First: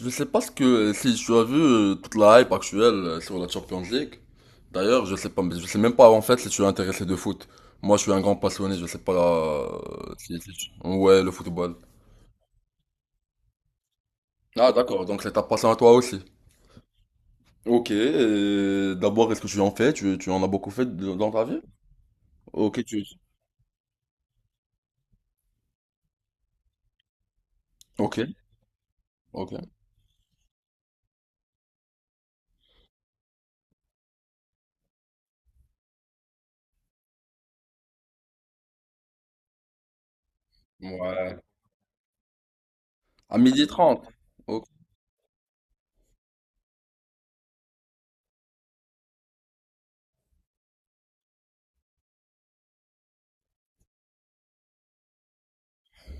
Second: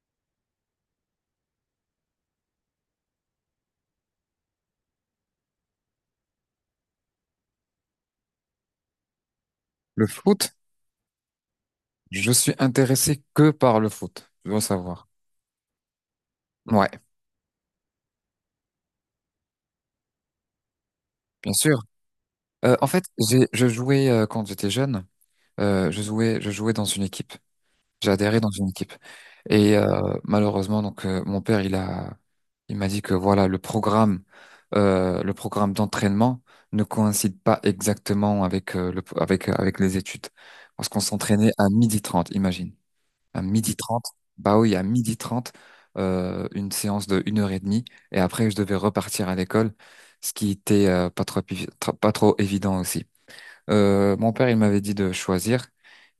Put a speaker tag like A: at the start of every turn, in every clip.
A: Je sais pas ce que si tu as vu toute la hype actuelle sur la Champions League. D'ailleurs, je sais pas, je sais même pas en fait si tu es intéressé de foot. Moi, je suis un grand passionné, je sais pas
B: Le
A: si, si
B: foot,
A: tu- Ouais, le football.
B: je suis intéressé que par le foot, tu dois
A: Ah, d'accord,
B: savoir.
A: donc c'est ta passion à toi aussi.
B: Ouais,
A: Ok, et d'abord, est-ce que tu en fais? Tu en as beaucoup fait dans ta
B: bien
A: vie?
B: sûr.
A: Ok,
B: En fait, je jouais, quand j'étais jeune. Je jouais dans une équipe. J'ai
A: Ok,
B: adhéré dans une équipe.
A: ok.
B: Et malheureusement, donc mon père, il m'a dit que voilà, le programme, d'entraînement ne coïncide pas exactement avec avec les études, parce qu'on
A: Ouais.
B: s'entraînait à midi 30. Imagine.
A: À
B: À
A: midi
B: midi
A: 30.
B: trente. Bah
A: Ok.
B: oui, à midi trente, une séance de une heure et demie. Et après, je devais repartir à l'école, ce qui était pas trop évident aussi. Mon père, il m'avait dit de choisir.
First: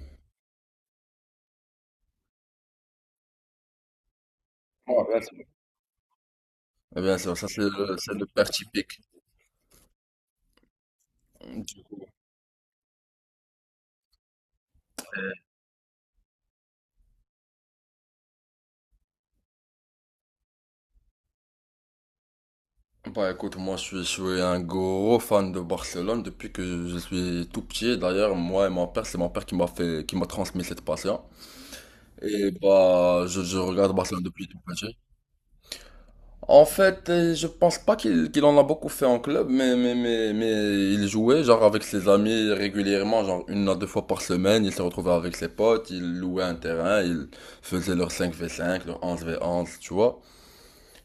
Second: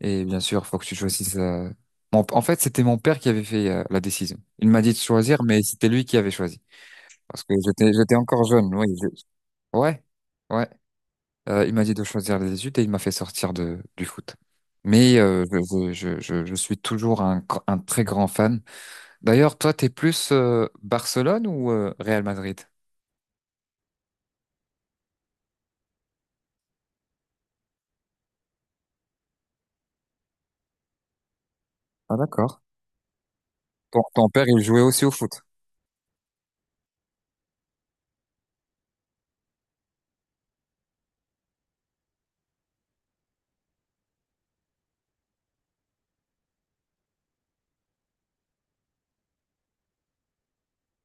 B: Et bien sûr, faut que tu choisisses. En fait, c'était mon père qui avait fait la décision. Il m'a dit de
A: Ouais, bien sûr.
B: choisir, mais c'était lui qui avait choisi.
A: Eh bien sûr,
B: Parce
A: ça
B: que
A: c'est
B: j'étais,
A: le, c'est
B: j'étais
A: le
B: encore
A: père
B: jeune. Oui,
A: typique.
B: ouais, ouais. Il m'a dit de choisir les études et il m'a fait sortir du foot. Mais je suis toujours un très grand fan. D'ailleurs, toi, t'es plus Barcelone ou Real Madrid?
A: Bah écoute, moi je suis un gros fan de Barcelone depuis que je suis tout petit. D'ailleurs, moi et mon père, c'est mon père qui m'a fait, qui m'a transmis cette passion.
B: Ah,
A: Et
B: d'accord.
A: bah, je regarde
B: Ton,
A: Barcelone
B: ton père,
A: depuis tout
B: il jouait
A: petit.
B: aussi au foot?
A: En fait, je pense pas qu'il en a beaucoup fait en club, mais il jouait genre avec ses amis régulièrement, genre 1 à 2 fois par semaine. Il se retrouvait avec ses potes, il louait un terrain, il faisait leur 5v5, leur 11v11, tu vois.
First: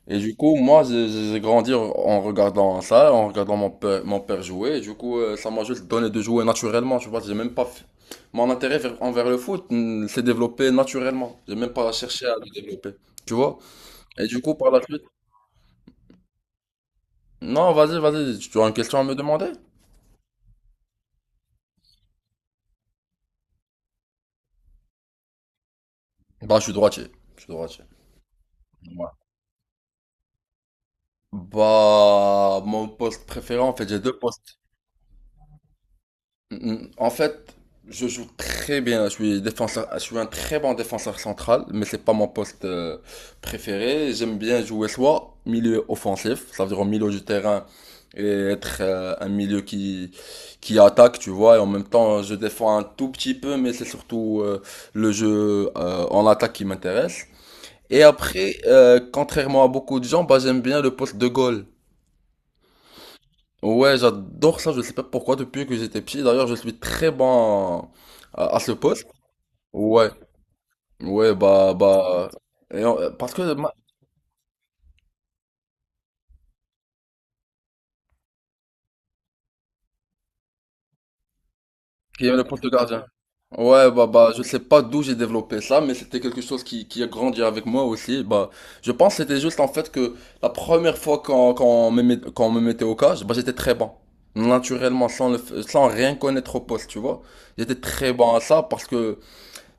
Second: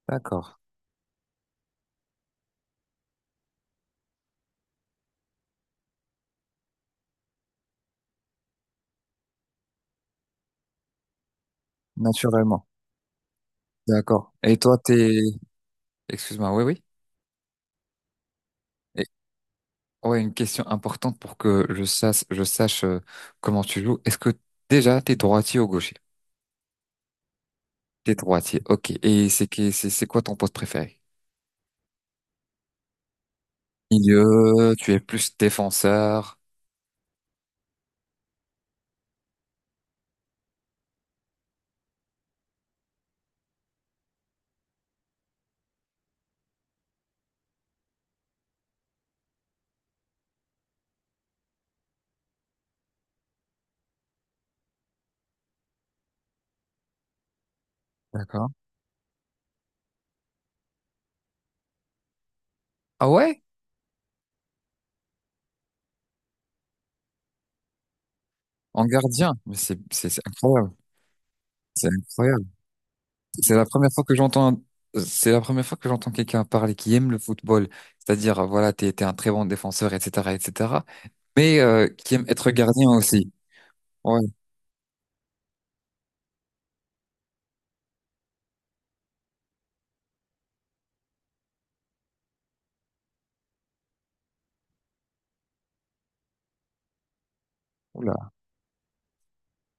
A: Et du
B: D'accord.
A: coup, moi, j'ai grandi en regardant ça, en regardant mon père jouer. Et du coup, ça m'a juste donné de jouer naturellement. Tu vois. J'ai même pas fait- Mon intérêt envers le foot s'est développé naturellement. J'ai même pas cherché à le
B: Naturellement.
A: développer. Tu vois? Et
B: D'accord.
A: du coup,
B: Et
A: par
B: toi,
A: la suite.
B: t'es... Excuse-moi, oui, oui.
A: Non, vas-y, vas-y. Tu as une question à
B: Et
A: me demander?
B: ouais, une question importante pour que je sache, comment tu joues. Est-ce que déjà t'es droitier ou gaucher?
A: Bah, je suis droitier. Je suis droitier.
B: T'es droitier, ok.
A: Ouais.
B: Et c'est quoi ton poste préféré?
A: Bah, mon poste préféré, en fait, j'ai deux postes.
B: Milieu. Tu es plus défenseur.
A: Mm, mm. En fait, je joue très bien. Je suis défenseur, je suis un très bon défenseur central, mais c'est pas mon poste préféré. J'aime bien jouer soit milieu offensif, ça veut dire au milieu du terrain et être un milieu qui attaque, tu vois. Et en même temps, je défends un tout petit peu, mais c'est surtout le jeu en attaque qui m'intéresse. Et
B: D'accord.
A: après, contrairement à beaucoup de gens, bah j'aime bien le poste de goal.
B: Ah ouais?
A: Ouais, j'adore ça, je sais pas pourquoi, depuis que j'étais petit. D'ailleurs, je suis très bon à ce
B: En
A: poste.
B: gardien. Mais
A: Ouais,
B: c'est incroyable.
A: ouais, bah,
B: C'est
A: bah.
B: incroyable.
A: et on- parce que
B: C'est la
A: ma-
B: première fois que j'entends, c'est la première fois que j'entends quelqu'un parler qui aime le football. C'est-à-dire, voilà, t'es un très bon défenseur, etc., etc. Mais qui
A: il
B: aime
A: y a le
B: être
A: poste de
B: gardien
A: gardien.
B: aussi.
A: Ouais,
B: Ouais.
A: je sais pas d'où j'ai développé ça, mais c'était quelque chose qui a grandi avec moi aussi. Bah, je pense que c'était juste en fait que la première fois qu'on me mettait au cage, bah, j'étais très bon. Naturellement, sans le f- sans rien connaître au poste, tu vois. J'étais très
B: Oula.
A: bon à ça parce que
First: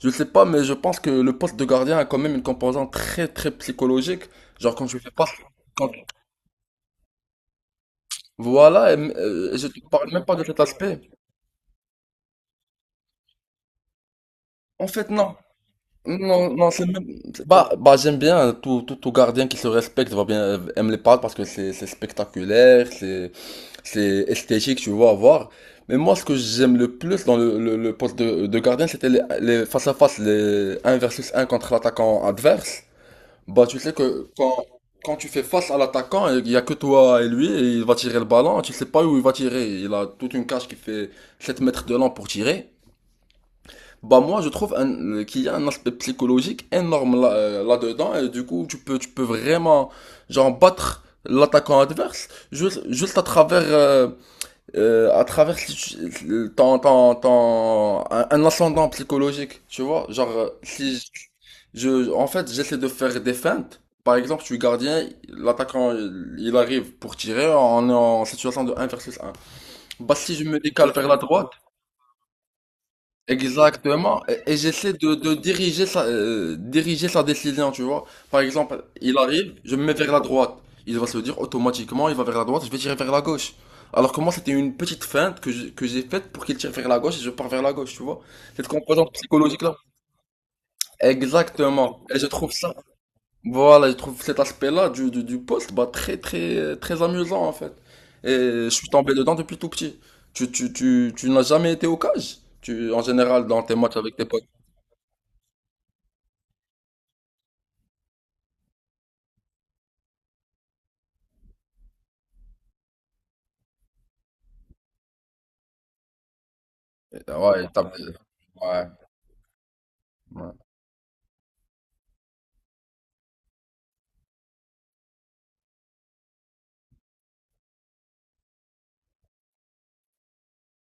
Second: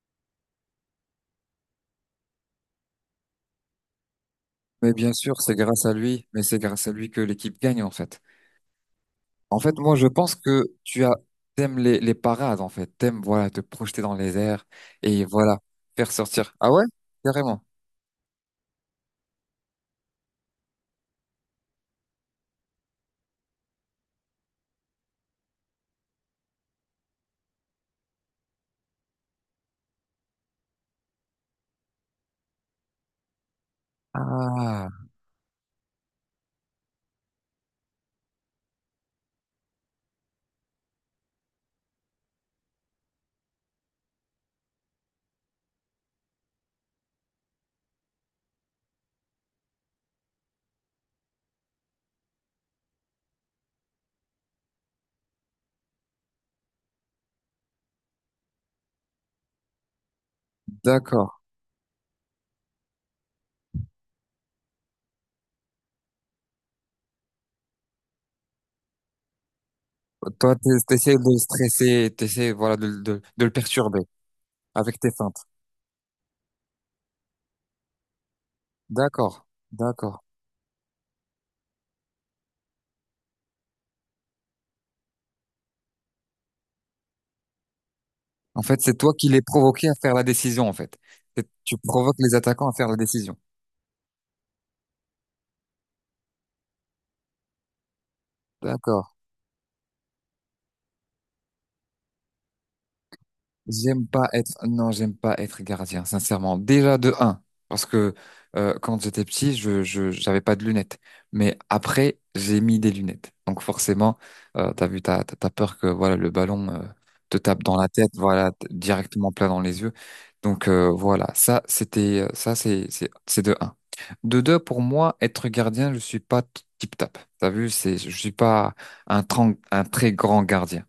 A: je sais pas, mais je pense que le poste de gardien a quand même une composante très très psychologique. Genre quand
B: Mais
A: je fais
B: bien
A: pas,
B: sûr, c'est grâce
A: quand-
B: à lui. Mais c'est grâce à lui que l'équipe gagne, en fait.
A: voilà,
B: En
A: je
B: fait,
A: te
B: moi, je
A: parle même pas
B: pense
A: de cet
B: que
A: aspect.
B: t'aimes les parades, en fait. T'aimes, voilà, te projeter dans les airs
A: En fait,
B: et
A: non,
B: voilà, faire
A: non,
B: sortir.
A: non,
B: Ah ouais?
A: c'est même, bah,
B: Carrément.
A: bah j'aime bien tout, tout, tout gardien qui se respecte, va bien aime les parcs parce que c'est spectaculaire, c'est esthétique, tu vois, à voir. Mais moi, ce que j'aime le plus dans le poste de gardien, c'était les face à face, les un versus un contre l'attaquant adverse. Bah, tu sais que quand,
B: Ah,
A: quand tu fais face à l'attaquant, il y a que toi et lui, et il va tirer le ballon, tu sais pas où il va tirer. Il a toute une cage qui fait 7 mètres de long pour tirer. Bah, moi, je trouve qu'il y a un aspect psychologique énorme là, là-dedans, et du coup, tu peux vraiment, genre, battre l'attaquant adverse juste à travers si tu- le- un ascendant psychologique, tu vois. Genre, si
B: d'accord.
A: je, je- en fait, j'essaie de faire des feintes. Par exemple, je suis gardien, l'attaquant, il arrive pour tirer, on est en situation de un versus un. Bah, si je
B: Toi,
A: me décale vers la
B: t'essaies de le
A: droite,
B: stresser, t'essaies, voilà, de le perturber
A: exactement, et j'essaie
B: avec tes
A: de,
B: fins.
A: de diriger sa décision, tu vois. Par exemple, il
B: D'accord,
A: arrive, je me mets vers la
B: d'accord.
A: droite. Il va se dire automatiquement, il va vers la droite, je vais tirer vers la gauche. Alors que moi, c'était une petite feinte que j'ai faite pour qu'il tire vers la gauche et je pars vers la gauche, tu vois.
B: En
A: Cette
B: fait, c'est
A: composante
B: toi qui les
A: psychologique-là.
B: provoquais à faire la décision, en fait. Tu
A: Exactement.
B: provoques
A: Et je
B: les
A: trouve
B: attaquants à
A: ça,
B: faire la décision.
A: voilà, je trouve cet aspect-là du poste, bah, très, très, très amusant, en fait. Et je suis tombé
B: D'accord.
A: dedans depuis tout petit. Tu n'as jamais été au cage, tu, en général, dans tes matchs
B: J'aime
A: avec tes
B: pas
A: potes.
B: être, non, j'aime pas être gardien, sincèrement. Déjà de un, parce que quand j'étais petit, j'avais pas de lunettes. Mais après, j'ai mis des lunettes. Donc forcément, t'as vu, t'as peur que voilà le ballon te tape
A: Ouais,
B: dans la tête,
A: ouais,
B: voilà
A: ouais.
B: directement plein dans les yeux. Donc voilà, ça c'est, c'est de un. De deux, pour moi, être gardien, je suis pas tip-tap. T'as vu, je suis pas un très grand gardien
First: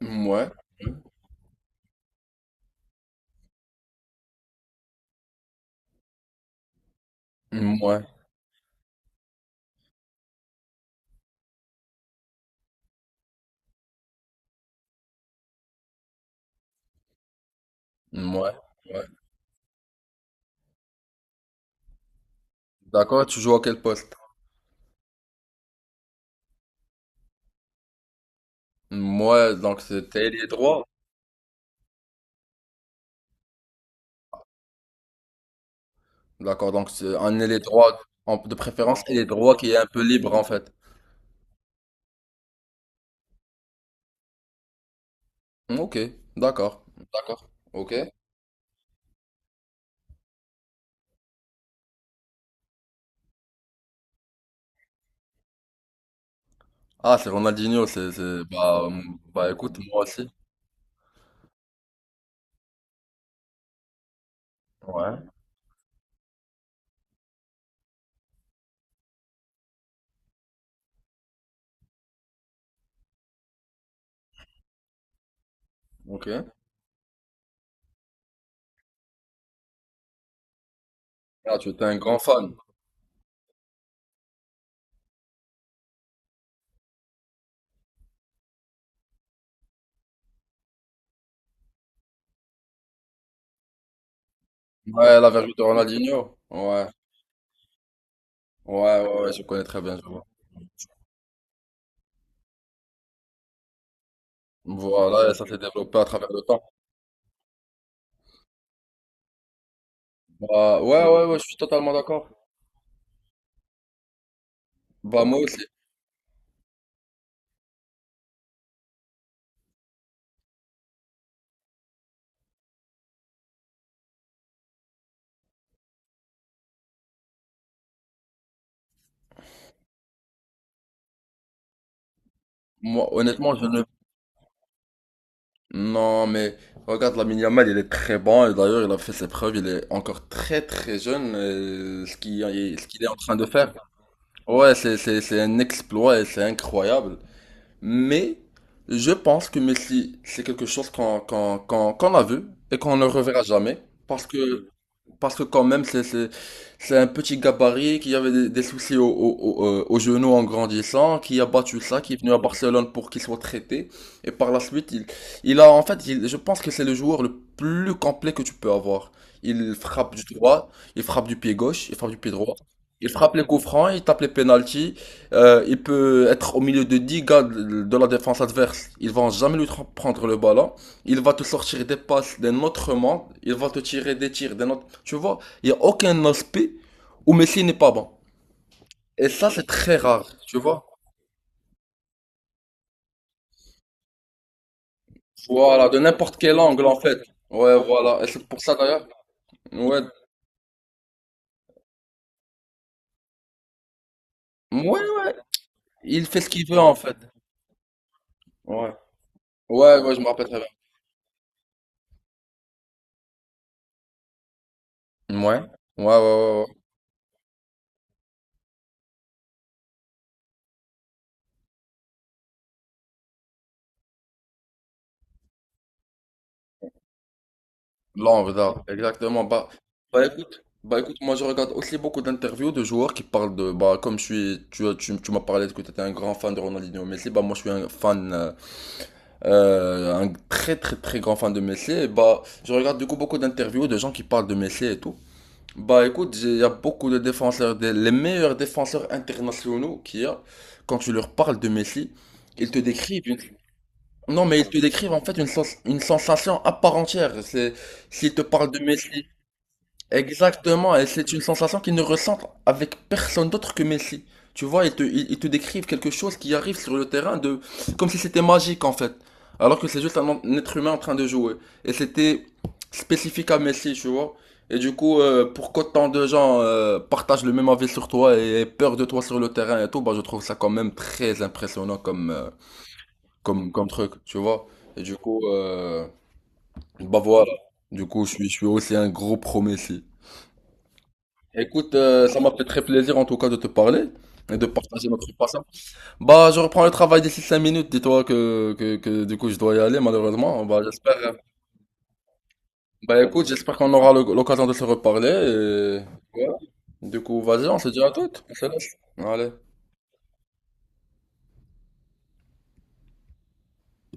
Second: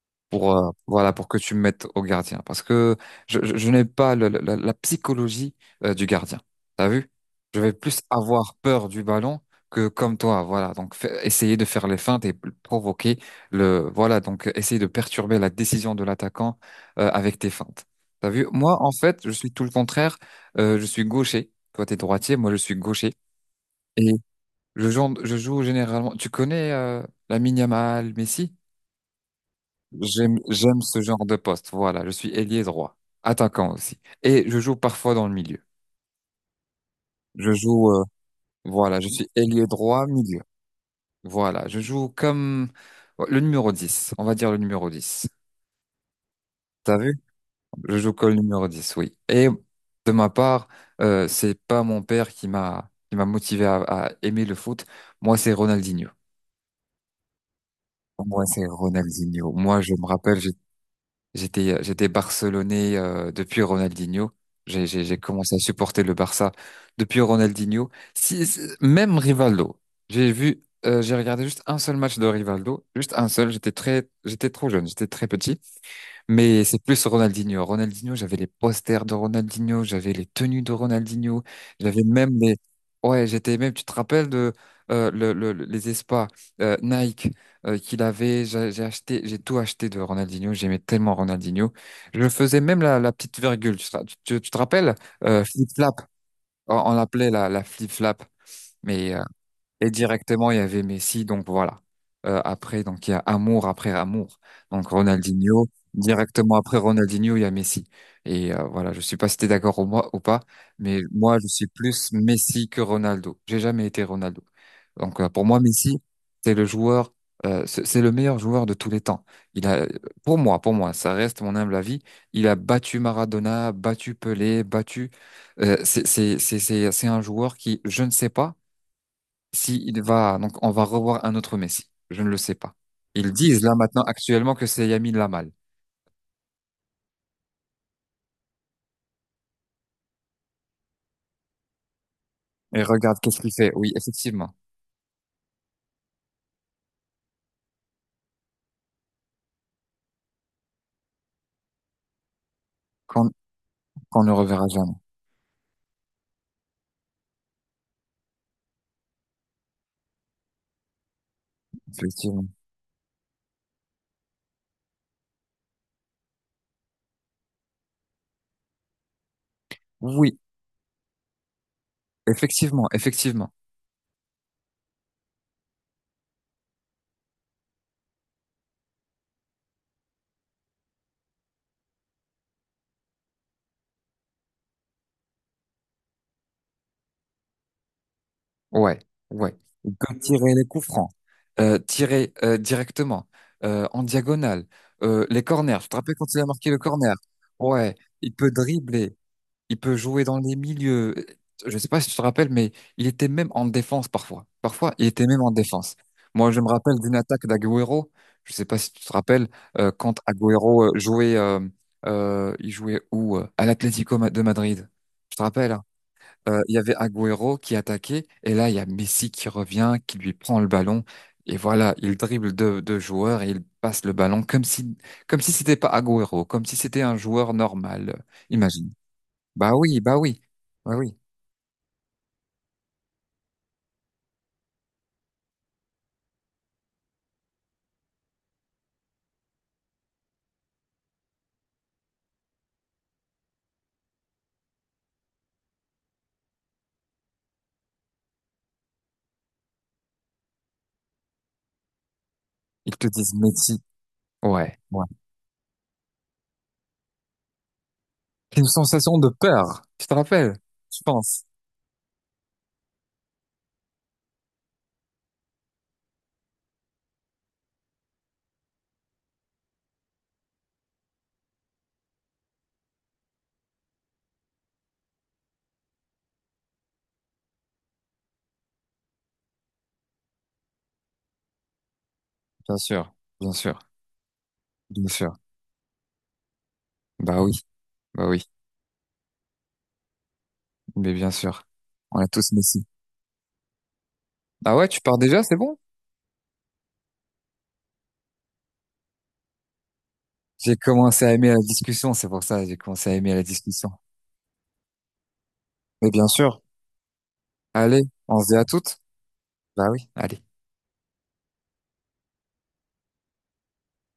A: Moi,
B: pour voilà pour que tu me mettes au gardien parce que je n'ai pas la psychologie du gardien. T'as vu? Je vais plus
A: moi,
B: avoir peur du ballon que comme toi, voilà. Donc essayer de faire les feintes et provoquer le voilà, donc essayer de perturber la décision de l'attaquant avec tes feintes. T'as vu?
A: moi,
B: Moi en
A: ouais.
B: fait, je suis tout le contraire. Je suis gaucher. Toi t'es droitier, moi je suis gaucher
A: D'accord, tu joues à quel
B: et
A: poste?
B: je joue généralement. Tu connais Lamine Yamal, Messi?
A: Moi, donc c'est t'es
B: J'aime,
A: ailier
B: j'aime
A: droit.
B: ce genre de poste. Voilà, je suis ailier droit, attaquant aussi. Et je joue parfois dans le milieu.
A: D'accord, donc c'est un
B: Je
A: ailier
B: joue,
A: droit,
B: euh,
A: de
B: voilà,
A: préférence
B: je
A: ailier
B: suis
A: droit
B: ailier
A: qui est un peu
B: droit,
A: libre
B: milieu.
A: en fait.
B: Voilà, je joue comme le numéro 10, on va dire le numéro 10.
A: Ok, d'accord,
B: T'as vu?
A: d'accord, ok.
B: Je joue comme le numéro 10, oui. Et de ma part, c'est pas mon père qui m'a motivé à aimer le foot. Moi, c'est Ronaldinho.
A: Ah, c'est Ronaldinho,
B: Moi, c'est
A: bah
B: Ronaldinho.
A: écoute,
B: Moi, je
A: moi
B: me
A: aussi.
B: rappelle. J'étais Barcelonais, depuis Ronaldinho. J'ai
A: Ouais,
B: commencé à supporter le Barça depuis Ronaldinho. Même Rivaldo. J'ai regardé juste un seul match de Rivaldo, juste un seul. J'étais trop jeune, j'étais très petit.
A: ok.
B: Mais c'est plus Ronaldinho. Ronaldinho, j'avais les posters de Ronaldinho, j'avais les tenues de Ronaldinho,
A: Ah, tu es un
B: j'avais
A: grand
B: même
A: fan.
B: les... Ouais, j'étais même, tu te rappelles de les espas Nike qu'il avait, j'ai acheté, j'ai tout acheté de Ronaldinho, j'aimais tellement Ronaldinho. Je faisais même la petite virgule, tu te, ra- tu- tu- tu te rappelles?
A: Ouais, la vertu de
B: Flip-flap,
A: Ronaldinho.
B: on,
A: Ouais,
B: on l'appelait la flip-flap.
A: ouais,
B: Mais
A: ouais,
B: euh,
A: ouais, je connais très
B: et
A: bien, je vois.
B: directement, il y avait Messi, donc voilà. Après, donc il y a amour après amour. Donc
A: Voilà, et ça s'est
B: Ronaldinho,
A: développé à travers le
B: directement
A: temps.
B: après Ronaldinho, il y a Messi. Voilà, je suis pas si t'es d'accord ou, moi, ou pas,
A: Bah,
B: mais
A: ouais, ouais, ouais,
B: moi,
A: je
B: je
A: suis
B: suis
A: totalement
B: plus
A: d'accord.
B: Messi que Ronaldo. J'ai jamais été Ronaldo. Donc
A: Bah,
B: euh,
A: moi
B: pour moi,
A: aussi.
B: Messi, c'est le joueur, c'est le meilleur joueur de tous les temps. Il a, pour moi, ça reste mon humble avis. Il a battu Maradona, battu Pelé, battu. C'est un joueur qui, je ne sais pas. Si il va, donc on va revoir un autre Messi. Je ne le sais pas.
A: Moi,
B: Ils
A: honnêtement,
B: disent
A: je
B: là
A: ne.
B: maintenant actuellement que c'est Yamin Lamal.
A: Non, mais regarde, Lamine Yamal, il est très bon. Et d'ailleurs, il a fait ses preuves. Il est encore très, très jeune.
B: Et
A: Ce qu'il est en
B: regarde
A: train
B: qu'est-ce
A: de
B: qu'il fait.
A: faire.
B: Oui, effectivement.
A: Ouais, c'est un exploit et c'est incroyable. Mais, je pense que Messi, c'est quelque chose qu'on a vu et qu'on ne
B: Qu'on
A: reverra jamais.
B: qu'on
A: Parce
B: ne
A: que
B: reverra jamais.
A: Parce que quand même, c'est un petit gabarit qui avait des soucis au genou en grandissant, qui a battu ça, qui est venu à
B: Effectivement.
A: Barcelone pour qu'il soit traité. Et par la suite, il a en fait, il- je pense que c'est le joueur le plus complet que tu peux avoir. Il frappe du
B: Oui,
A: droit, il frappe du pied gauche, il frappe du pied droit.
B: effectivement,
A: Il frappe les
B: effectivement.
A: coups francs, il tape les pénaltys. Il peut être au milieu de 10 gars de la défense adverse. Ils vont jamais lui prendre le ballon. Il va te sortir des passes d'un autre monde. Il va te tirer des tirs d'un autre. Tu vois, il n'y a aucun aspect où Messi n'est pas bon.
B: Ouais,
A: Et ça,
B: ouais.
A: c'est très
B: Il peut
A: rare,
B: tirer
A: tu
B: les
A: vois.
B: coups francs, tirer directement, en diagonale, les corners.
A: Voilà,
B: Tu te
A: de
B: rappelles quand
A: n'importe
B: il a
A: quel
B: marqué le
A: angle, en
B: corner?
A: fait. Ouais,
B: Ouais.
A: voilà. Et
B: Il
A: c'est
B: peut
A: pour ça, d'ailleurs.
B: dribbler. Il peut
A: Ouais.
B: jouer dans les milieux. Je ne sais pas si tu te rappelles, mais il était même en défense parfois.
A: Ouais,
B: Parfois, il était
A: ouais.
B: même en défense.
A: Il fait ce
B: Moi, je
A: qu'il
B: me
A: veut, en
B: rappelle d'une
A: fait.
B: attaque d'Agüero. Je ne sais pas si
A: Ouais.
B: tu te rappelles,
A: Ouais, ouais,
B: quand
A: je me rappelle très
B: Agüero jouait, il jouait où? À l'Atlético de Madrid. Tu te
A: bien. Ouais.
B: rappelles, hein?
A: Ouais, ouais, ouais, ouais.
B: Il y avait Agüero qui attaquait, et là, il y a Messi qui revient, qui lui prend le ballon. Et voilà, il dribble deux joueurs et il passe le ballon comme si c'était pas Agüero, comme si c'était un joueur normal.
A: L'angle, là.
B: Imagine.
A: Exactement.
B: Bah oui, bah oui,
A: Écoute.
B: bah
A: Bah, écoute,
B: oui.
A: moi, je regarde aussi beaucoup d'interviews de joueurs qui parlent de. Bah, comme je suis. Tu m'as parlé que tu étais un grand fan de Ronaldinho Messi. Bah, moi, je suis un fan. Un très très très grand fan de Messi, et bah, je regarde du coup beaucoup d'interviews de gens qui parlent de Messi et tout. Bah écoute, il y a beaucoup de défenseurs, les meilleurs défenseurs internationaux qu'il y a, quand tu leur parles de Messi, ils te
B: Ils te
A: décrivent
B: disent
A: une.
B: Messi,
A: Non mais ils te
B: Ouais, ouais.
A: décrivent en fait une sensation à part entière. C'est, s'ils te
B: C'est une
A: parlent de
B: sensation
A: Messi,
B: de peur. Tu te rappelles?
A: exactement,
B: Je
A: et c'est une
B: pense.
A: sensation qu'ils ne ressentent avec personne d'autre que Messi. Tu vois, ils te décrivent quelque chose qui arrive sur le terrain de, comme si c'était magique en fait, alors que c'est juste un être humain en train de jouer. Et c'était spécifique à Messi, tu vois. Et du coup, pour qu'autant de gens partagent le même avis sur toi et aient peur de toi sur le terrain et tout, bah je trouve ça quand même très impressionnant
B: Bien sûr, bien
A: comme,
B: sûr,
A: comme truc, tu vois. Et
B: bien
A: du
B: sûr.
A: coup, bah
B: Bah
A: voilà.
B: oui,
A: Du coup,
B: bah
A: je
B: oui,
A: suis, je suis aussi un gros pro Messi.
B: mais bien sûr.
A: Écoute,
B: On a
A: ça m'a
B: tous
A: fait très
B: Messi.
A: plaisir en tout cas de te parler et de
B: Ah ouais, tu
A: partager
B: pars
A: notre
B: déjà, c'est
A: passage.
B: bon?
A: Bah, je reprends le travail d'ici 5 minutes. Dis-toi que du coup, je dois y aller malheureusement.
B: J'ai
A: Bah, j'espère.
B: commencé à aimer la discussion, c'est pour ça, j'ai commencé à
A: Bah,
B: aimer la
A: écoute, j'espère
B: discussion.
A: qu'on aura l'occasion de se reparler.
B: Mais bien
A: Ouais.
B: sûr.
A: Du coup, vas-y, on se dit
B: Allez,
A: à
B: on
A: toutes.
B: se
A: On
B: dit à
A: se laisse.
B: toutes.
A: Allez.
B: Bah oui, allez.